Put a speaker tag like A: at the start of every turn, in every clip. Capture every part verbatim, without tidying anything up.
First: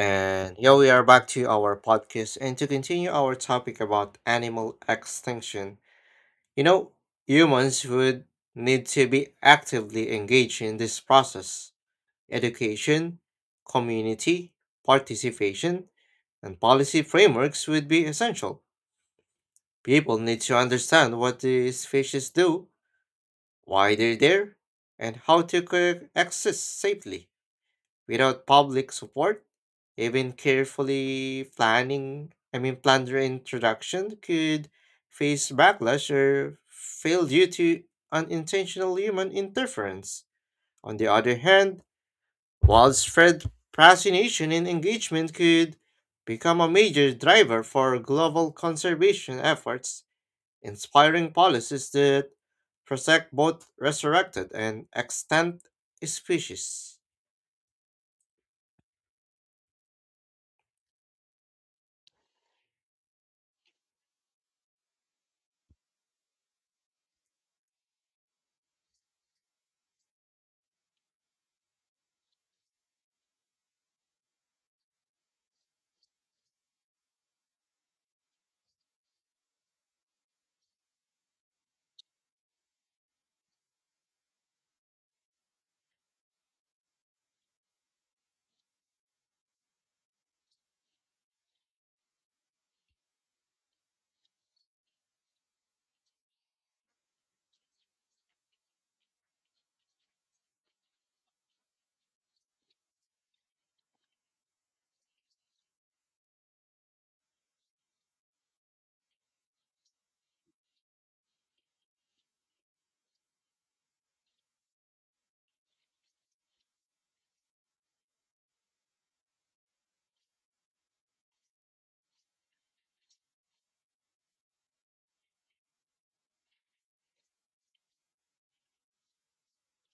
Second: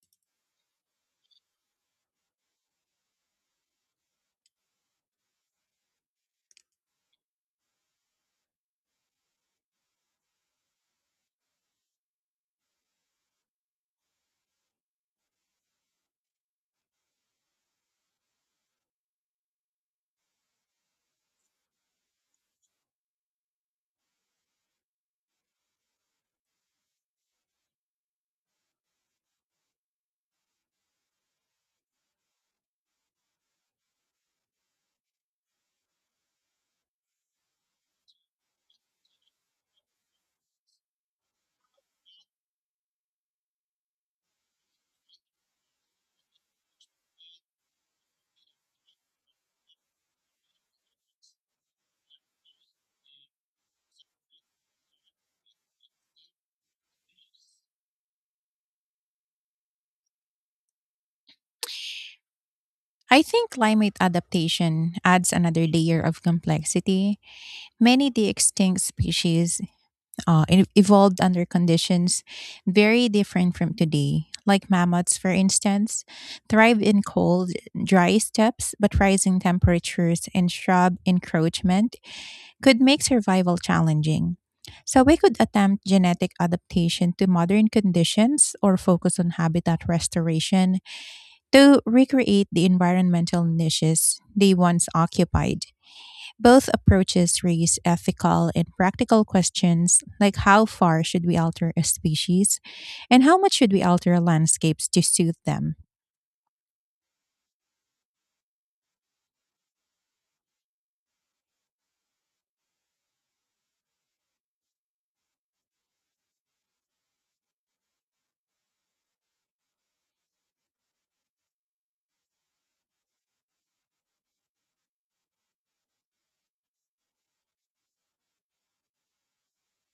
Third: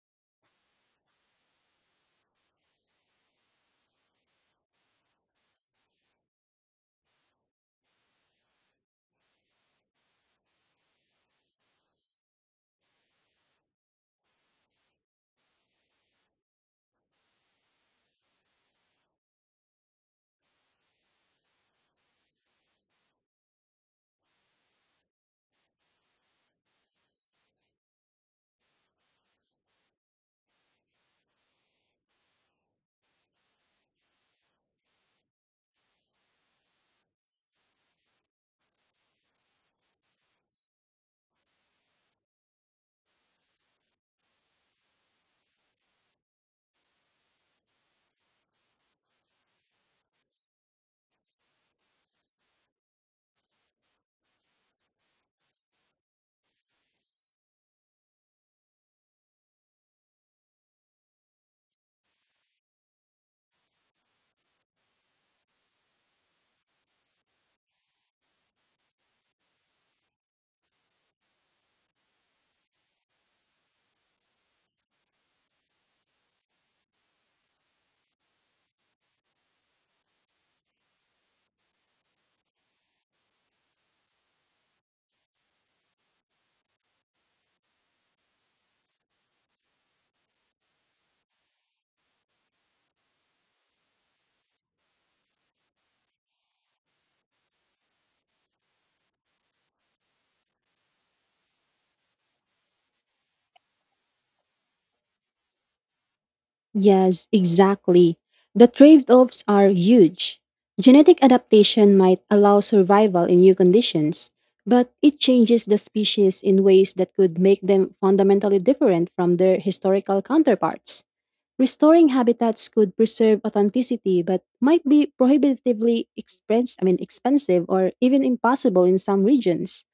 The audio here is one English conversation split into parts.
A: And here we are back to our podcast and to continue our topic about animal extinction. You know, humans would need to be actively engaged in this process. Education, community, participation, and policy frameworks would be essential. People need to understand what these species do, why they're there, and how to coexist safely. Without public support, even carefully planning, I mean, planned reintroduction could face backlash or fail due to unintentional human interference. On the other hand, widespread fascination and engagement could become a major driver for global conservation efforts, inspiring policies that protect both resurrected and extant species.
B: I think climate adaptation adds another layer of complexity. Many of the extinct species uh, e- evolved under conditions very different from today. Like mammoths, for instance, thrive in cold, dry steppes, but rising temperatures and shrub encroachment could make survival challenging. So, we could attempt genetic adaptation to modern conditions or focus on habitat restoration to recreate the environmental niches they once occupied. Both approaches raise ethical and practical questions like how far should we alter a species and how much should we alter landscapes to suit them.
C: Yes, exactly. The trade offs are huge. Genetic adaptation might allow survival in new conditions, but it changes the species in ways that could make them fundamentally different from their historical counterparts. Restoring habitats could preserve authenticity but might be prohibitively expense, I mean, expensive or even impossible in some regions.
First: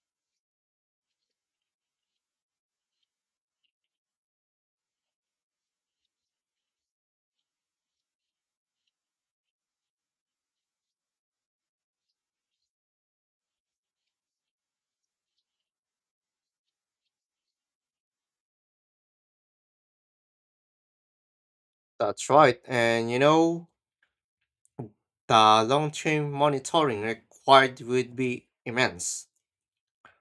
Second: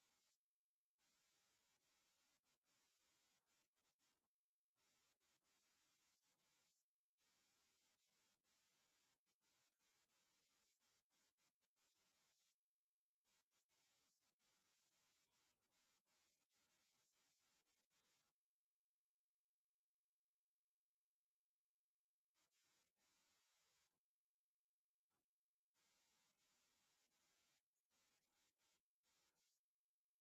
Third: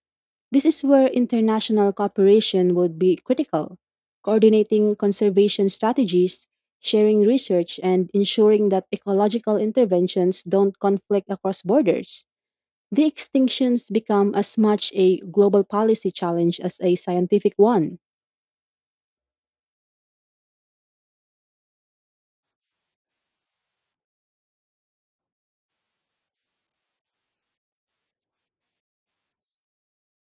C: This is where international cooperation would be critical, coordinating conservation strategies, sharing research, and ensuring that ecological interventions don't conflict across borders. The extinctions become as much a global policy challenge as a scientific one.
A: That's right, and you know, the long term monitoring required would be immense.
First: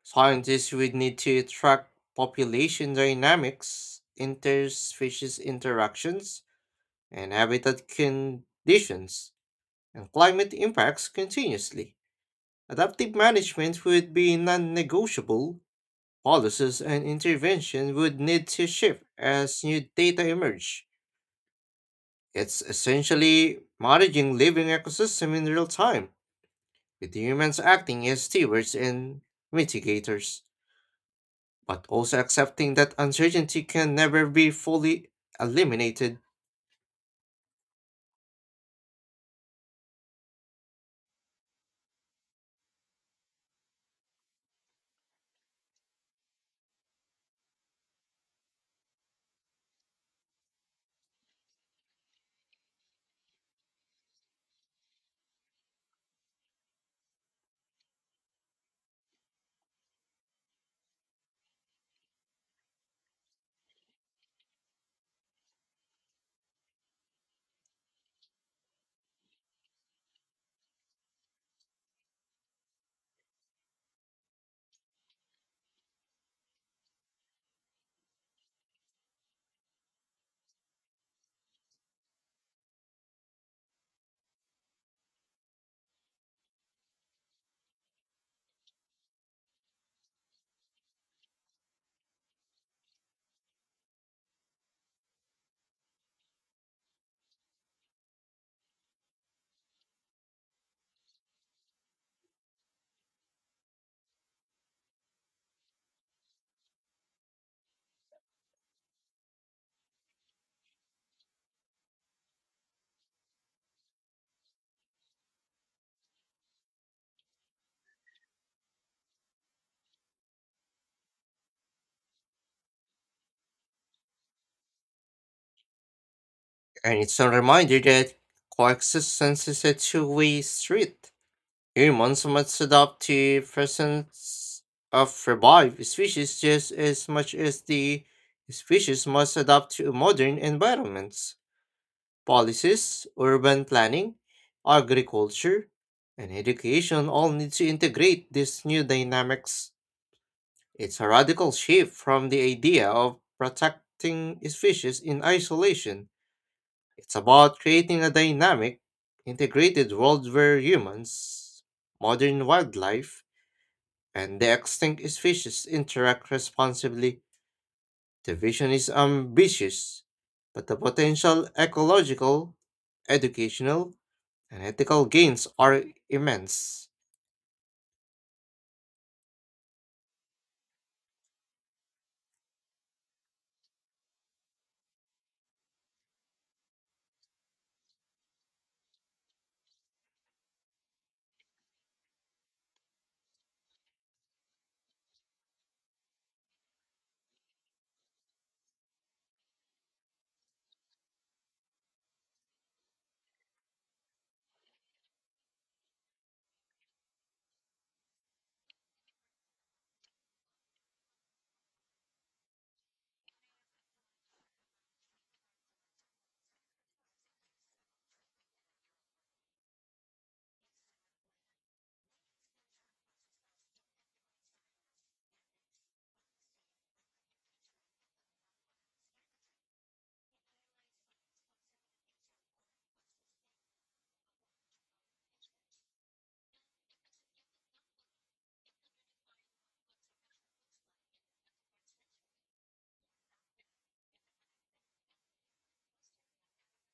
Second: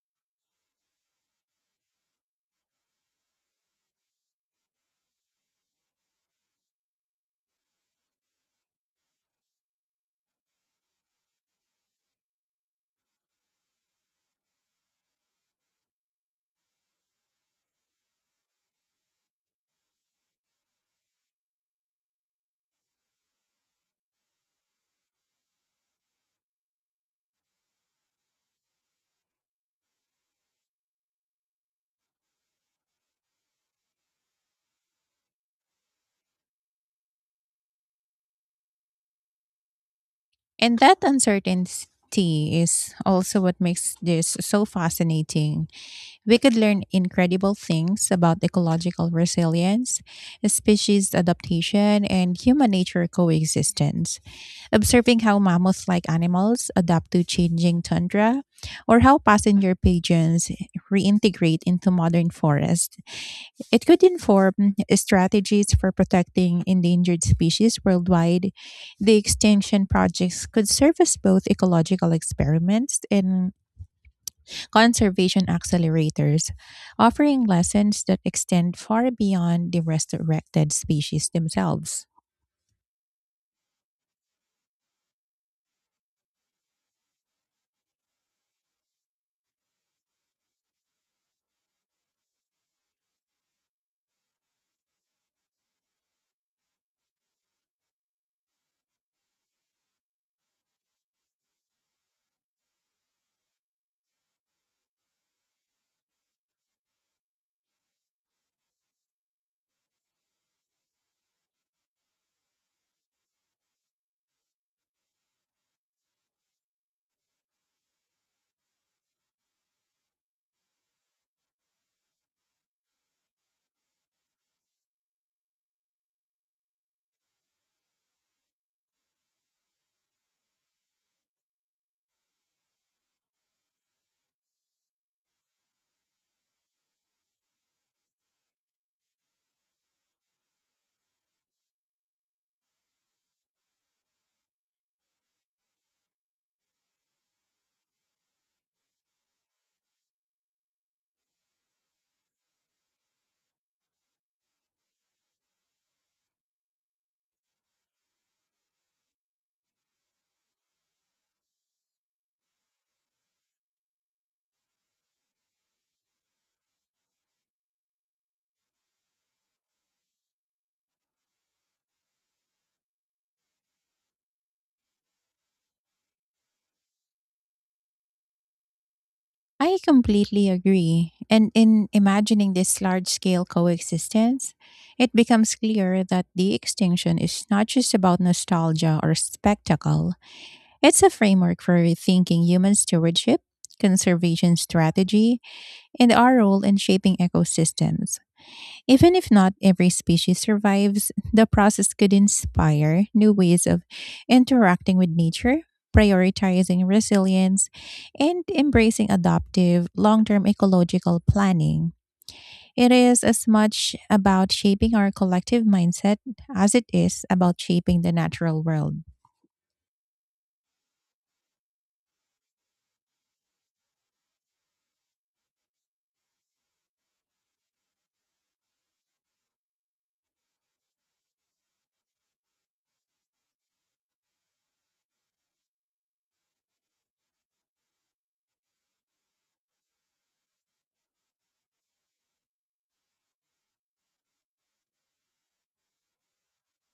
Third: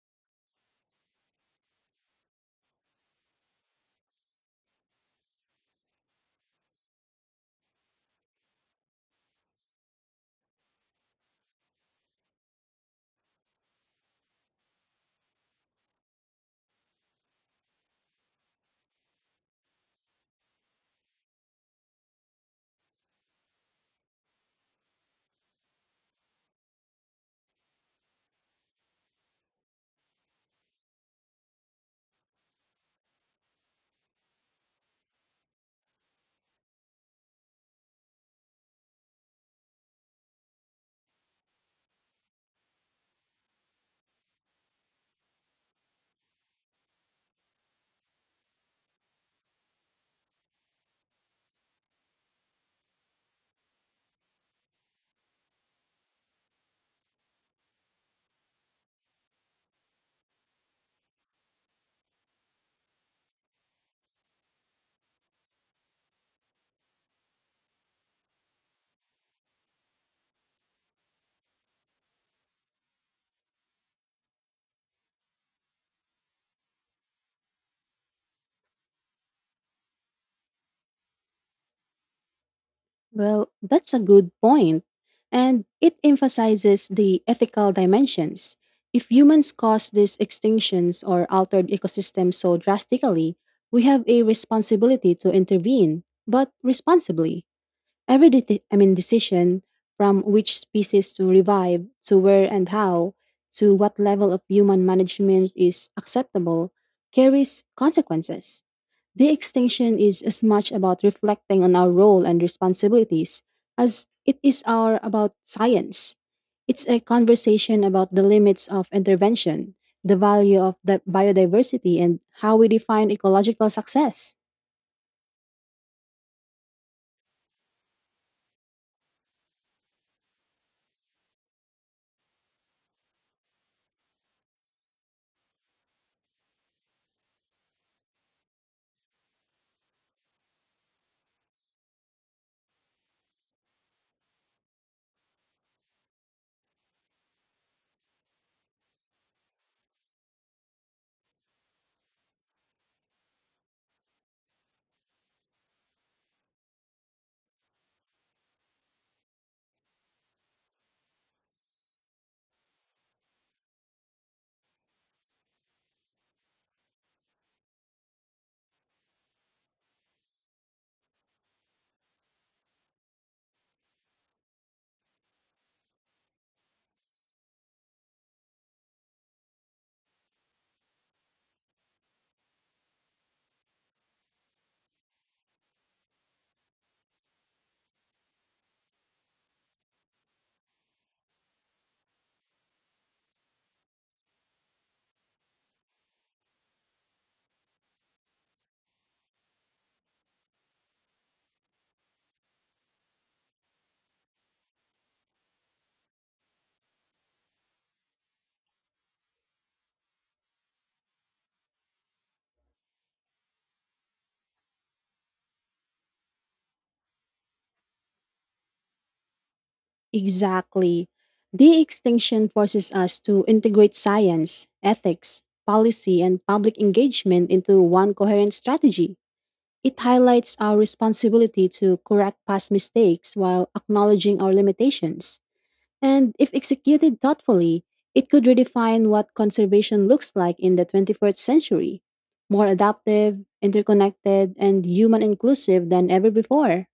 A: Scientists would need to track population dynamics, interspecies interactions, and habitat conditions, and climate impacts continuously. Adaptive management would be non negotiable. Policies and intervention would need to shift as new data emerge. It's essentially managing living ecosystem in real time, with humans acting as stewards and mitigators, but also accepting that uncertainty can never be fully eliminated.
B: And that uncertainty is also what makes this so fascinating. We could learn incredible things about ecological resilience, species adaptation, and human nature coexistence. Observing how mammoth like animals adapt to changing tundra or how passenger pigeons reintegrate into modern forests. It could inform strategies for protecting endangered species worldwide. The extinction projects could serve as both ecological experiments and conservation accelerators, offering lessons that extend far beyond the resurrected species themselves.
C: Well, that's a good point, and it emphasizes the ethical dimensions. If humans cause these extinctions or altered ecosystems so drastically, we have a responsibility to intervene, but responsibly. Every de- I mean decision from which species to revive, to where and how, to what level of human management is acceptable carries consequences. The extinction is as much about reflecting on our role and responsibilities as it is our about science. It's a conversation about the limits of intervention, the value of the biodiversity, and how we define ecological success.
A: And it's a reminder that coexistence is a two way street. Humans must adapt to presence of revived species just as much as the species must adapt to modern environments. Policies, urban planning, agriculture, and education all need to integrate these new dynamics. It's a radical shift from the idea of protecting species in isolation. It's about creating a dynamic, integrated world where humans, modern wildlife, and the extinct species interact responsibly. The vision is ambitious, but the potential ecological, educational, and ethical gains are immense.
B: I completely agree. And in imagining this large scale coexistence, it becomes clear that the extinction is not just about nostalgia or spectacle. It's a framework for rethinking human stewardship, conservation strategy, and our role in shaping ecosystems. Even if not every species survives, the process could inspire new ways of interacting with nature, prioritizing resilience, and embracing adaptive long term ecological planning. It is as much about shaping our collective mindset as it is about shaping the natural world.
C: Exactly. De extinction forces us to integrate science, ethics, policy, and public engagement into one coherent strategy. It highlights our responsibility to correct past mistakes while acknowledging our limitations. And if executed thoughtfully, it could redefine what conservation looks like in the twenty-first century, more adaptive, interconnected, and human inclusive than ever before.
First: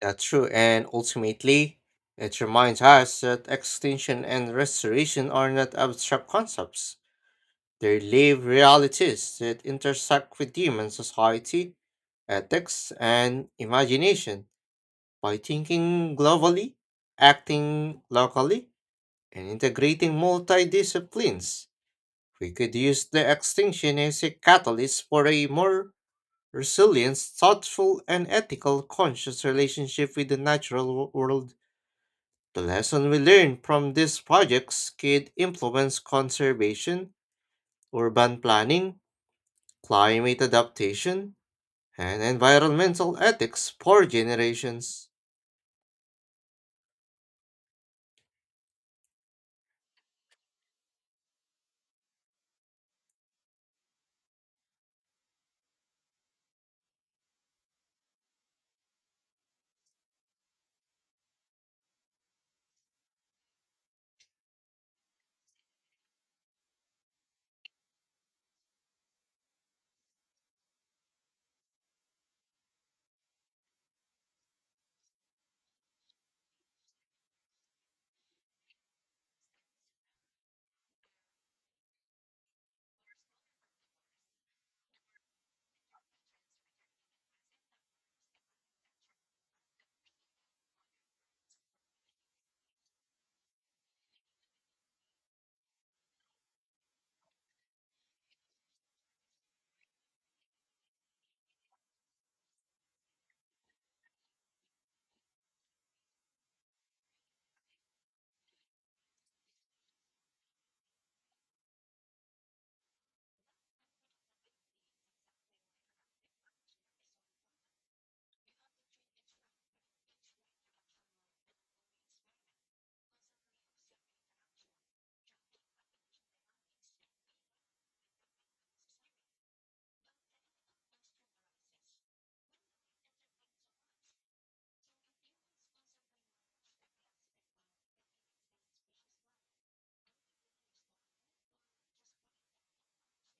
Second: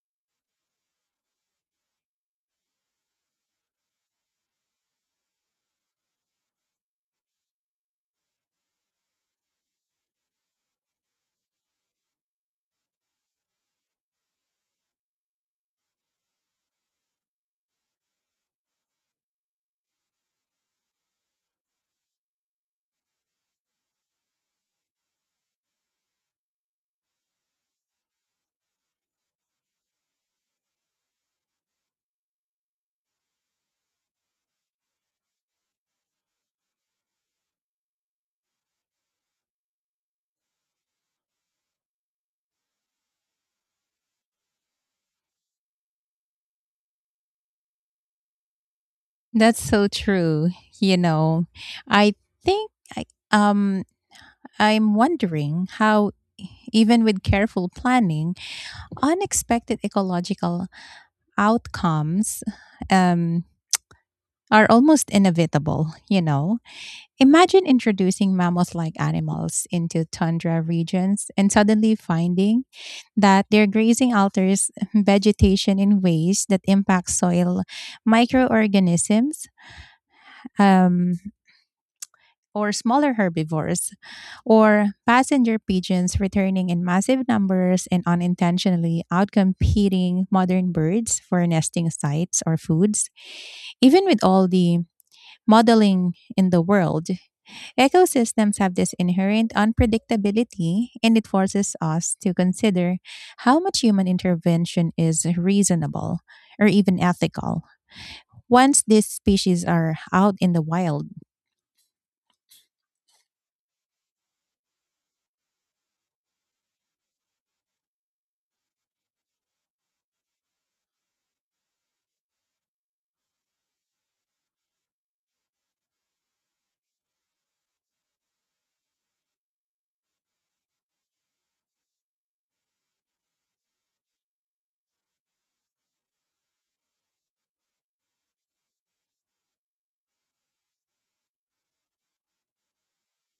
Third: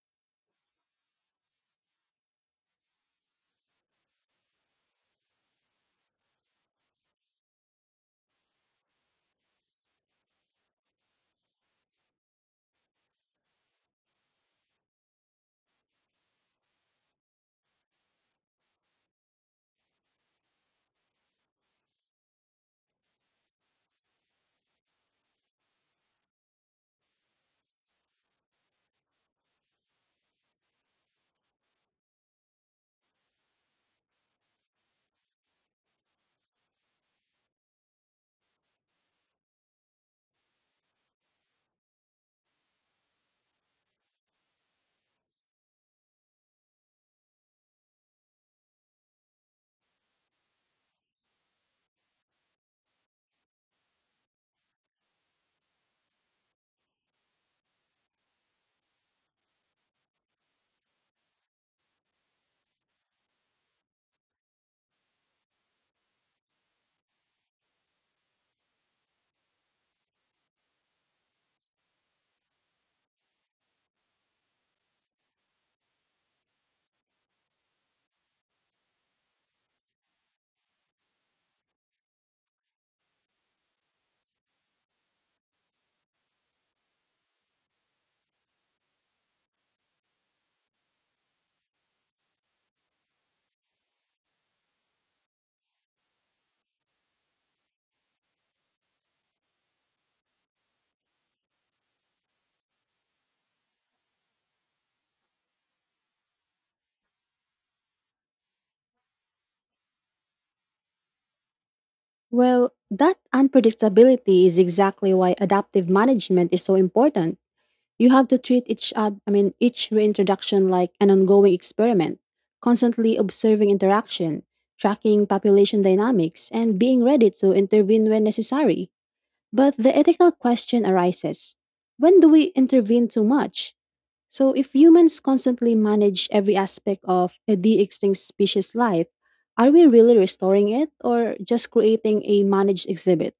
A: That's true, and ultimately, it reminds us that extinction and restoration are not abstract concepts. They live realities that intersect with human society, ethics, and imagination. By thinking globally, acting locally, and integrating multidisciplines, we could use the extinction as a catalyst for a more resilience, thoughtful, and ethical conscious relationship with the natural wo- world. The lesson we learn from these projects could influence conservation, urban planning, climate adaptation, and environmental ethics for generations.
B: That's so true. You know, I think I, um, I'm wondering how, even with careful planning, unexpected ecological outcomes um, are almost inevitable, you know. Imagine introducing mammoth like animals into tundra regions and suddenly finding that their grazing alters vegetation in ways that impact soil microorganisms, um, or smaller herbivores, or passenger pigeons returning in massive numbers and unintentionally outcompeting modern birds for nesting sites or foods. Even with all the modeling in the world, ecosystems have this inherent unpredictability, and it forces us to consider how much human intervention is reasonable or even ethical. Once these species are out in the wild,
C: Well, that unpredictability is exactly why adaptive management is so important. You have to treat each ad, I mean each reintroduction like an ongoing experiment, constantly observing interaction, tracking population dynamics, and being ready to intervene when necessary. But the ethical question arises. When do we intervene too much? So if humans constantly manage every aspect of a de-extinct species life, are we really restoring it or just creating a managed exhibit?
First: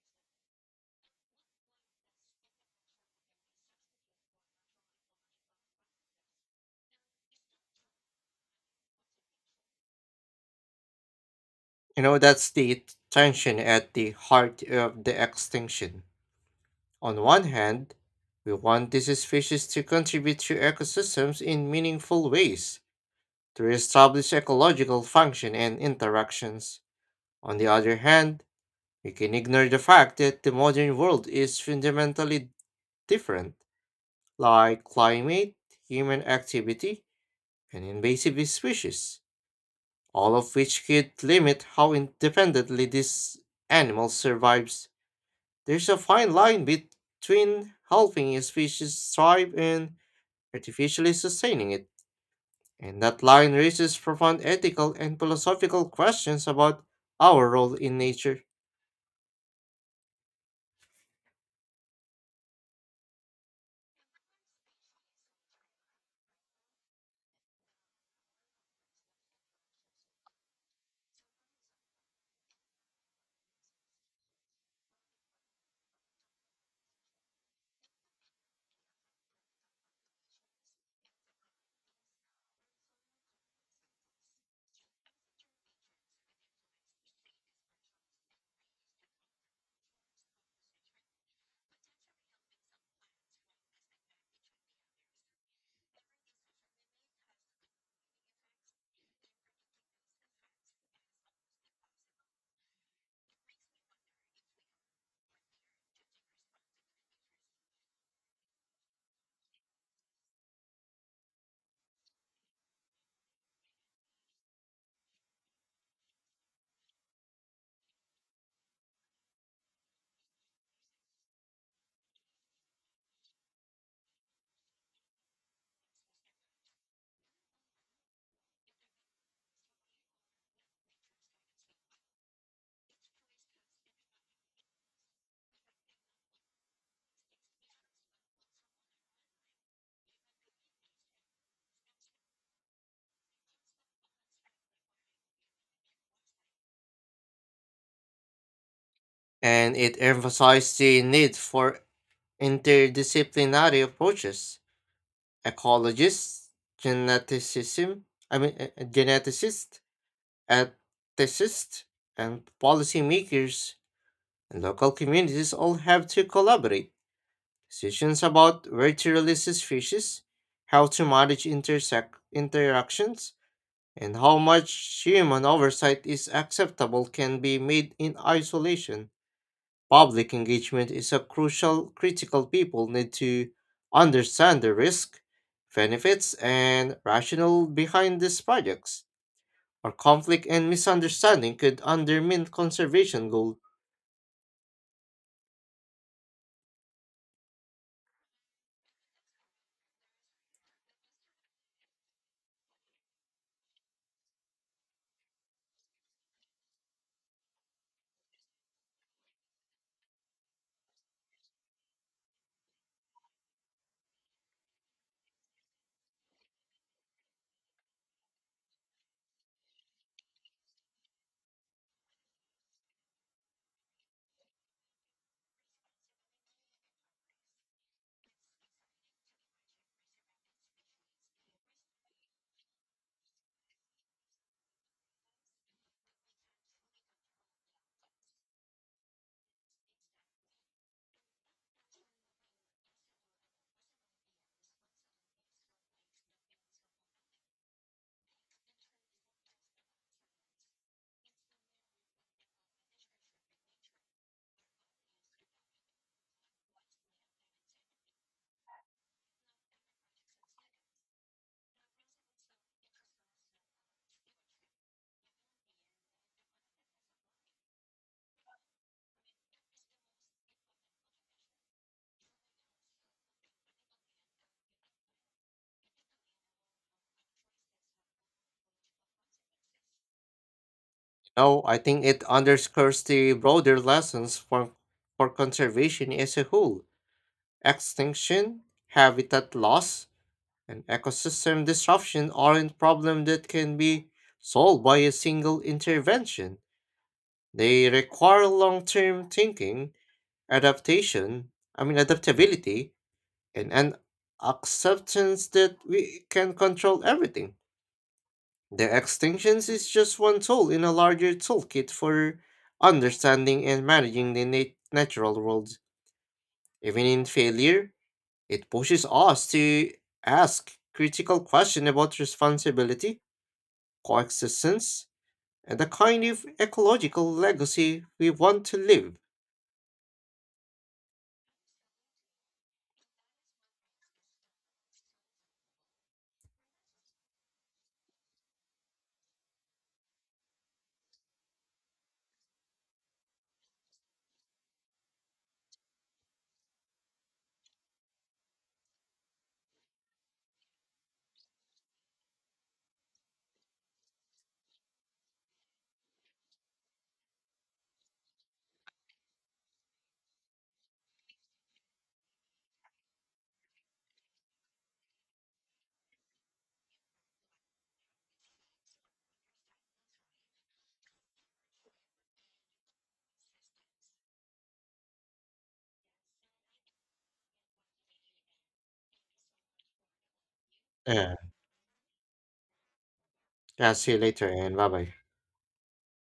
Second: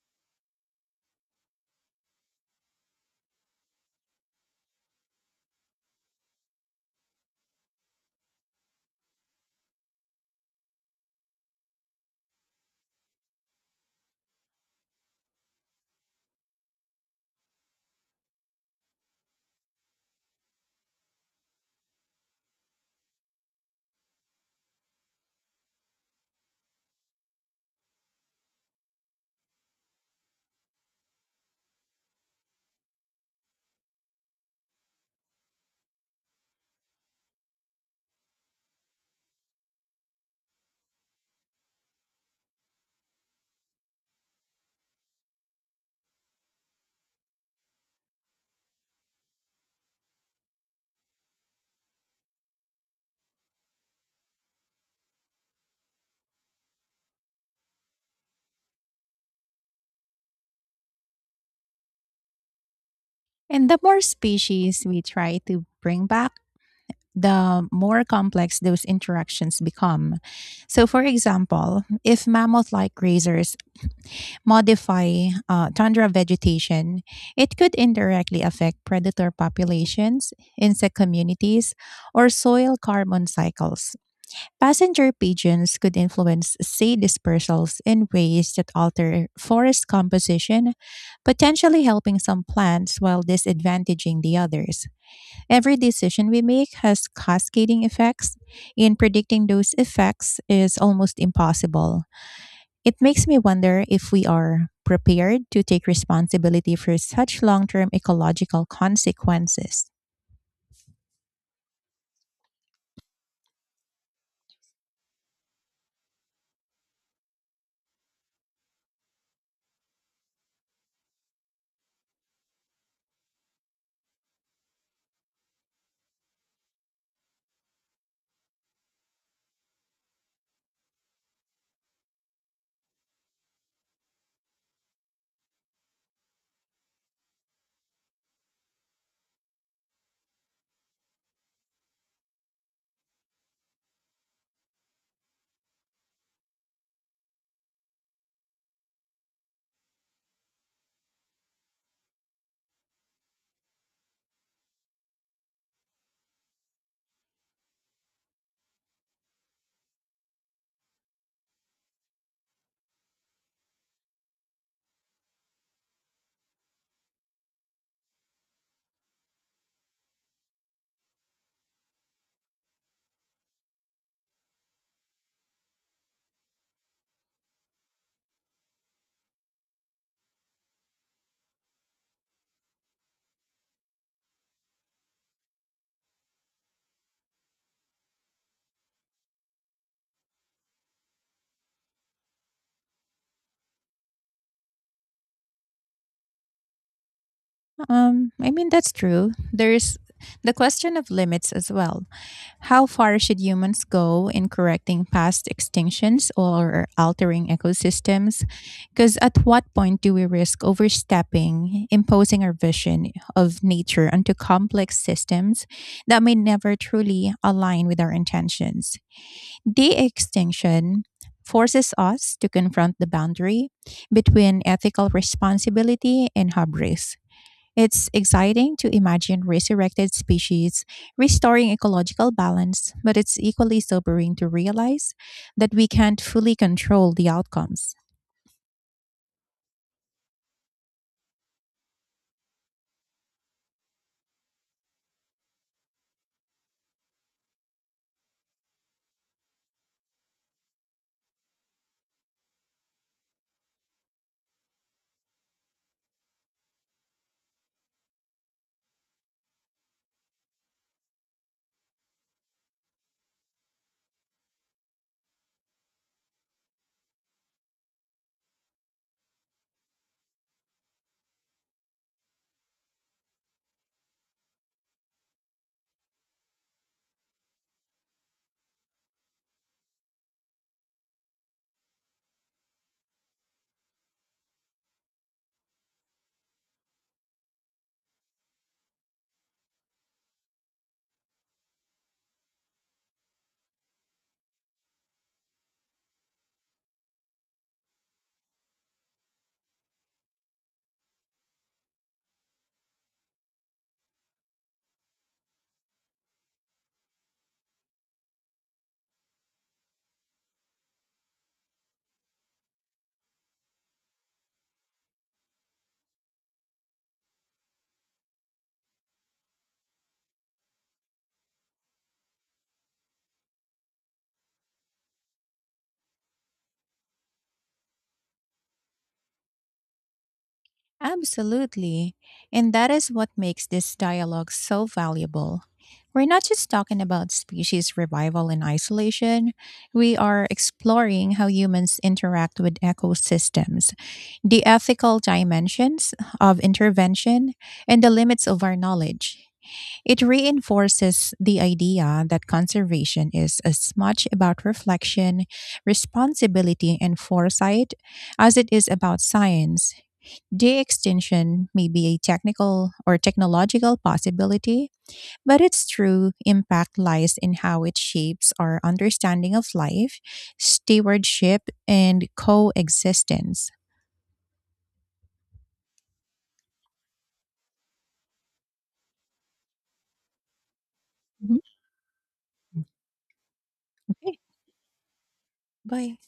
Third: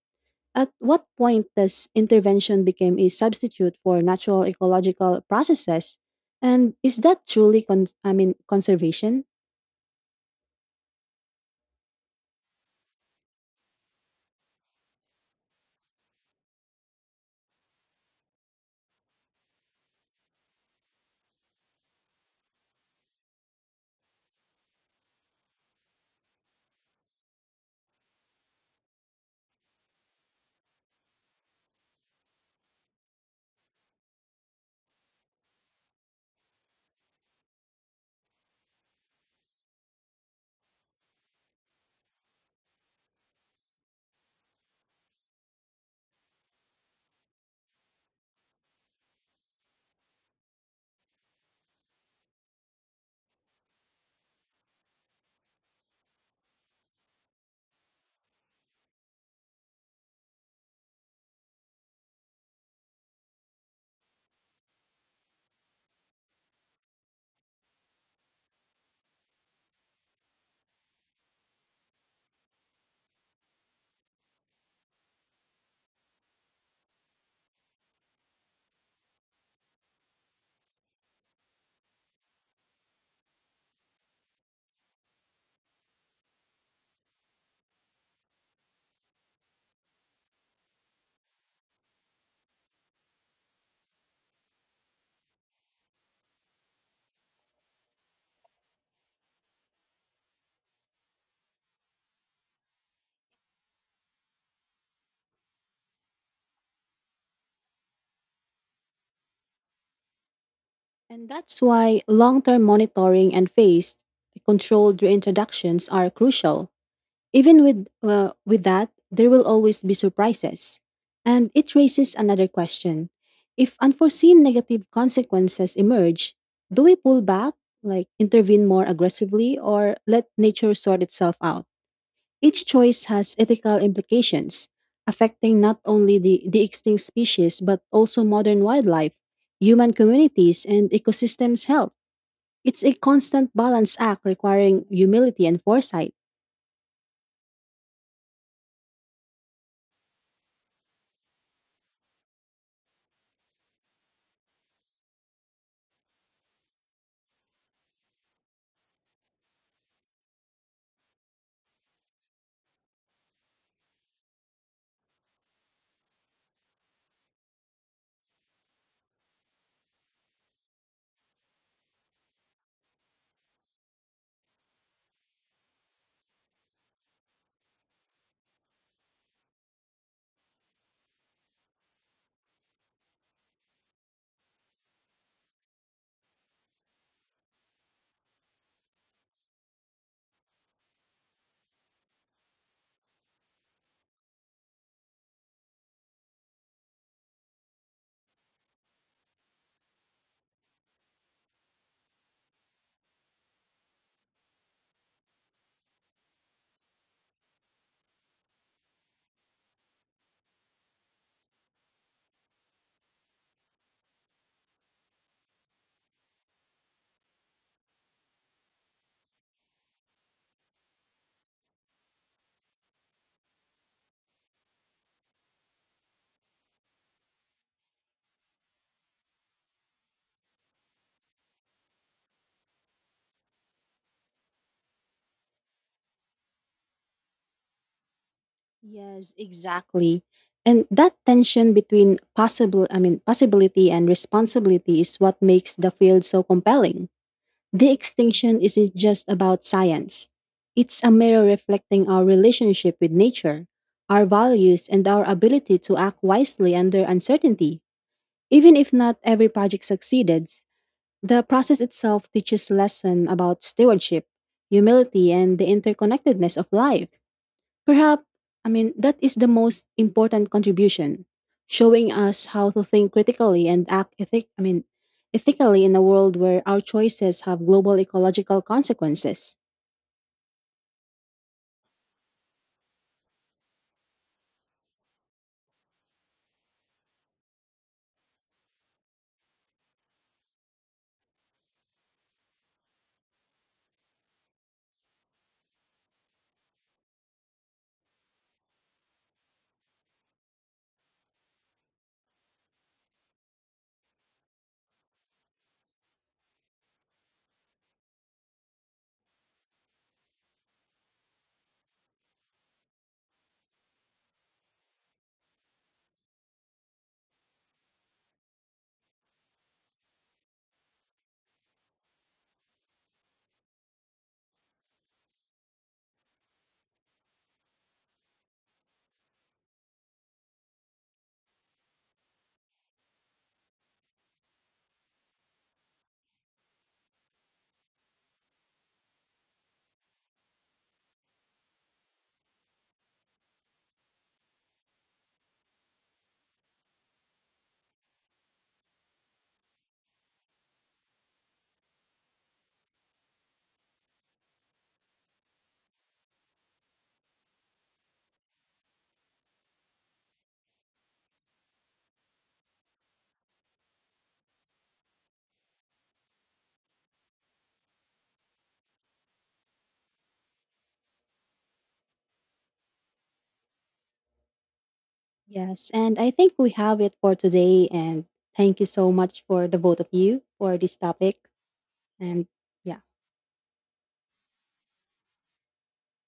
C: At what point does intervention become a substitute for natural ecological processes? And is that truly con- I mean conservation?
A: You know, that's the tension at the heart of the extinction. On one hand, we want these species to contribute to ecosystems in meaningful ways, to establish ecological function and interactions. On the other hand, we can ignore the fact that the modern world is fundamentally different, like climate, human activity, and invasive species, all of which could limit how independently this animal survives. There's a fine line between helping a species thrive and artificially sustaining it. And that line raises profound ethical and philosophical questions about our role in nature.
B: and the more species we try to bring back, the more complex those interactions become. So, for example, if mammoth like grazers modify uh, tundra vegetation, it could indirectly affect predator populations, insect communities, or soil carbon cycles. Passenger pigeons could influence seed dispersals in ways that alter forest composition, potentially helping some plants while disadvantaging the others. Every decision we make has cascading effects, and predicting those effects is almost impossible. It makes me wonder if we are prepared to take responsibility for such long term ecological consequences.
C: And that's why long-term monitoring and phased controlled reintroductions are crucial. Even with uh, with that, there will always be surprises. And it raises another question. If unforeseen negative consequences emerge, do we pull back, like intervene more aggressively or let nature sort itself out? Each choice has ethical implications, affecting not only the, the extinct species but also modern wildlife, human communities, and ecosystems' health. It's a constant balance act requiring humility and foresight.
A: And it emphasized the need for interdisciplinary approaches. Ecologists, geneticism, I mean, uh, uh, geneticists, ethicists, and policymakers and local communities all have to collaborate. Decisions about where to release species, how to manage intersect interactions, and how much human oversight is acceptable can be made in isolation. Public engagement is a crucial critical people need to understand the risk, benefits, and rationale behind these projects. Or conflict and misunderstanding could undermine conservation goals.
B: Um, I mean, that's true. There's the question of limits as well. How far should humans go in correcting past extinctions or altering ecosystems? Because at what point do we risk overstepping, imposing our vision of nature onto complex systems that may never truly align with our intentions? De extinction forces us to confront the boundary between ethical responsibility and hubris. It's exciting to imagine resurrected species restoring ecological balance, but it's equally sobering to realize that we can't fully control the outcomes.
C: Yes, exactly. And that tension between possible I mean possibility and responsibility is what makes the field so compelling. The extinction isn't just about science. It's a mirror reflecting our relationship with nature, our values, and our ability to act wisely under uncertainty. Even if not every project succeeded, the process itself teaches lessons about stewardship, humility, and the interconnectedness of life. Perhaps, I mean, that is the most important contribution, showing us how to think critically and act ethic, I mean, ethically in a world where our choices have global ecological consequences.
A: No, I think it underscores the broader lessons for, for conservation as a whole. Extinction, habitat loss, and ecosystem disruption aren't problems that can be solved by a single intervention. They require long-term thinking, adaptation, I mean adaptability, and an acceptance that we can control everything. The extinctions is just one tool in a larger toolkit for understanding and managing the nat- natural world. Even in failure, it pushes us to ask critical questions about responsibility coexistence, and the kind of ecological legacy we want to leave.
B: Absolutely. And that is what makes this dialogue so valuable. We're not just talking about species revival in isolation, we are exploring how humans interact with ecosystems, the ethical dimensions of intervention, and the limits of our knowledge. It reinforces the idea that conservation is as much about reflection, responsibility, and foresight as it is about science. De extension may be a technical or technological possibility, but its true impact lies in how it shapes our understanding of life, stewardship, and coexistence.
C: Yes, and I think we have it for today, and thank you so much for the both of you for this
A: Uh,
C: topic,
B: Mhm.
C: and yeah.
A: yeah, see you
B: Okay,
A: later and bye bye.
B: bye.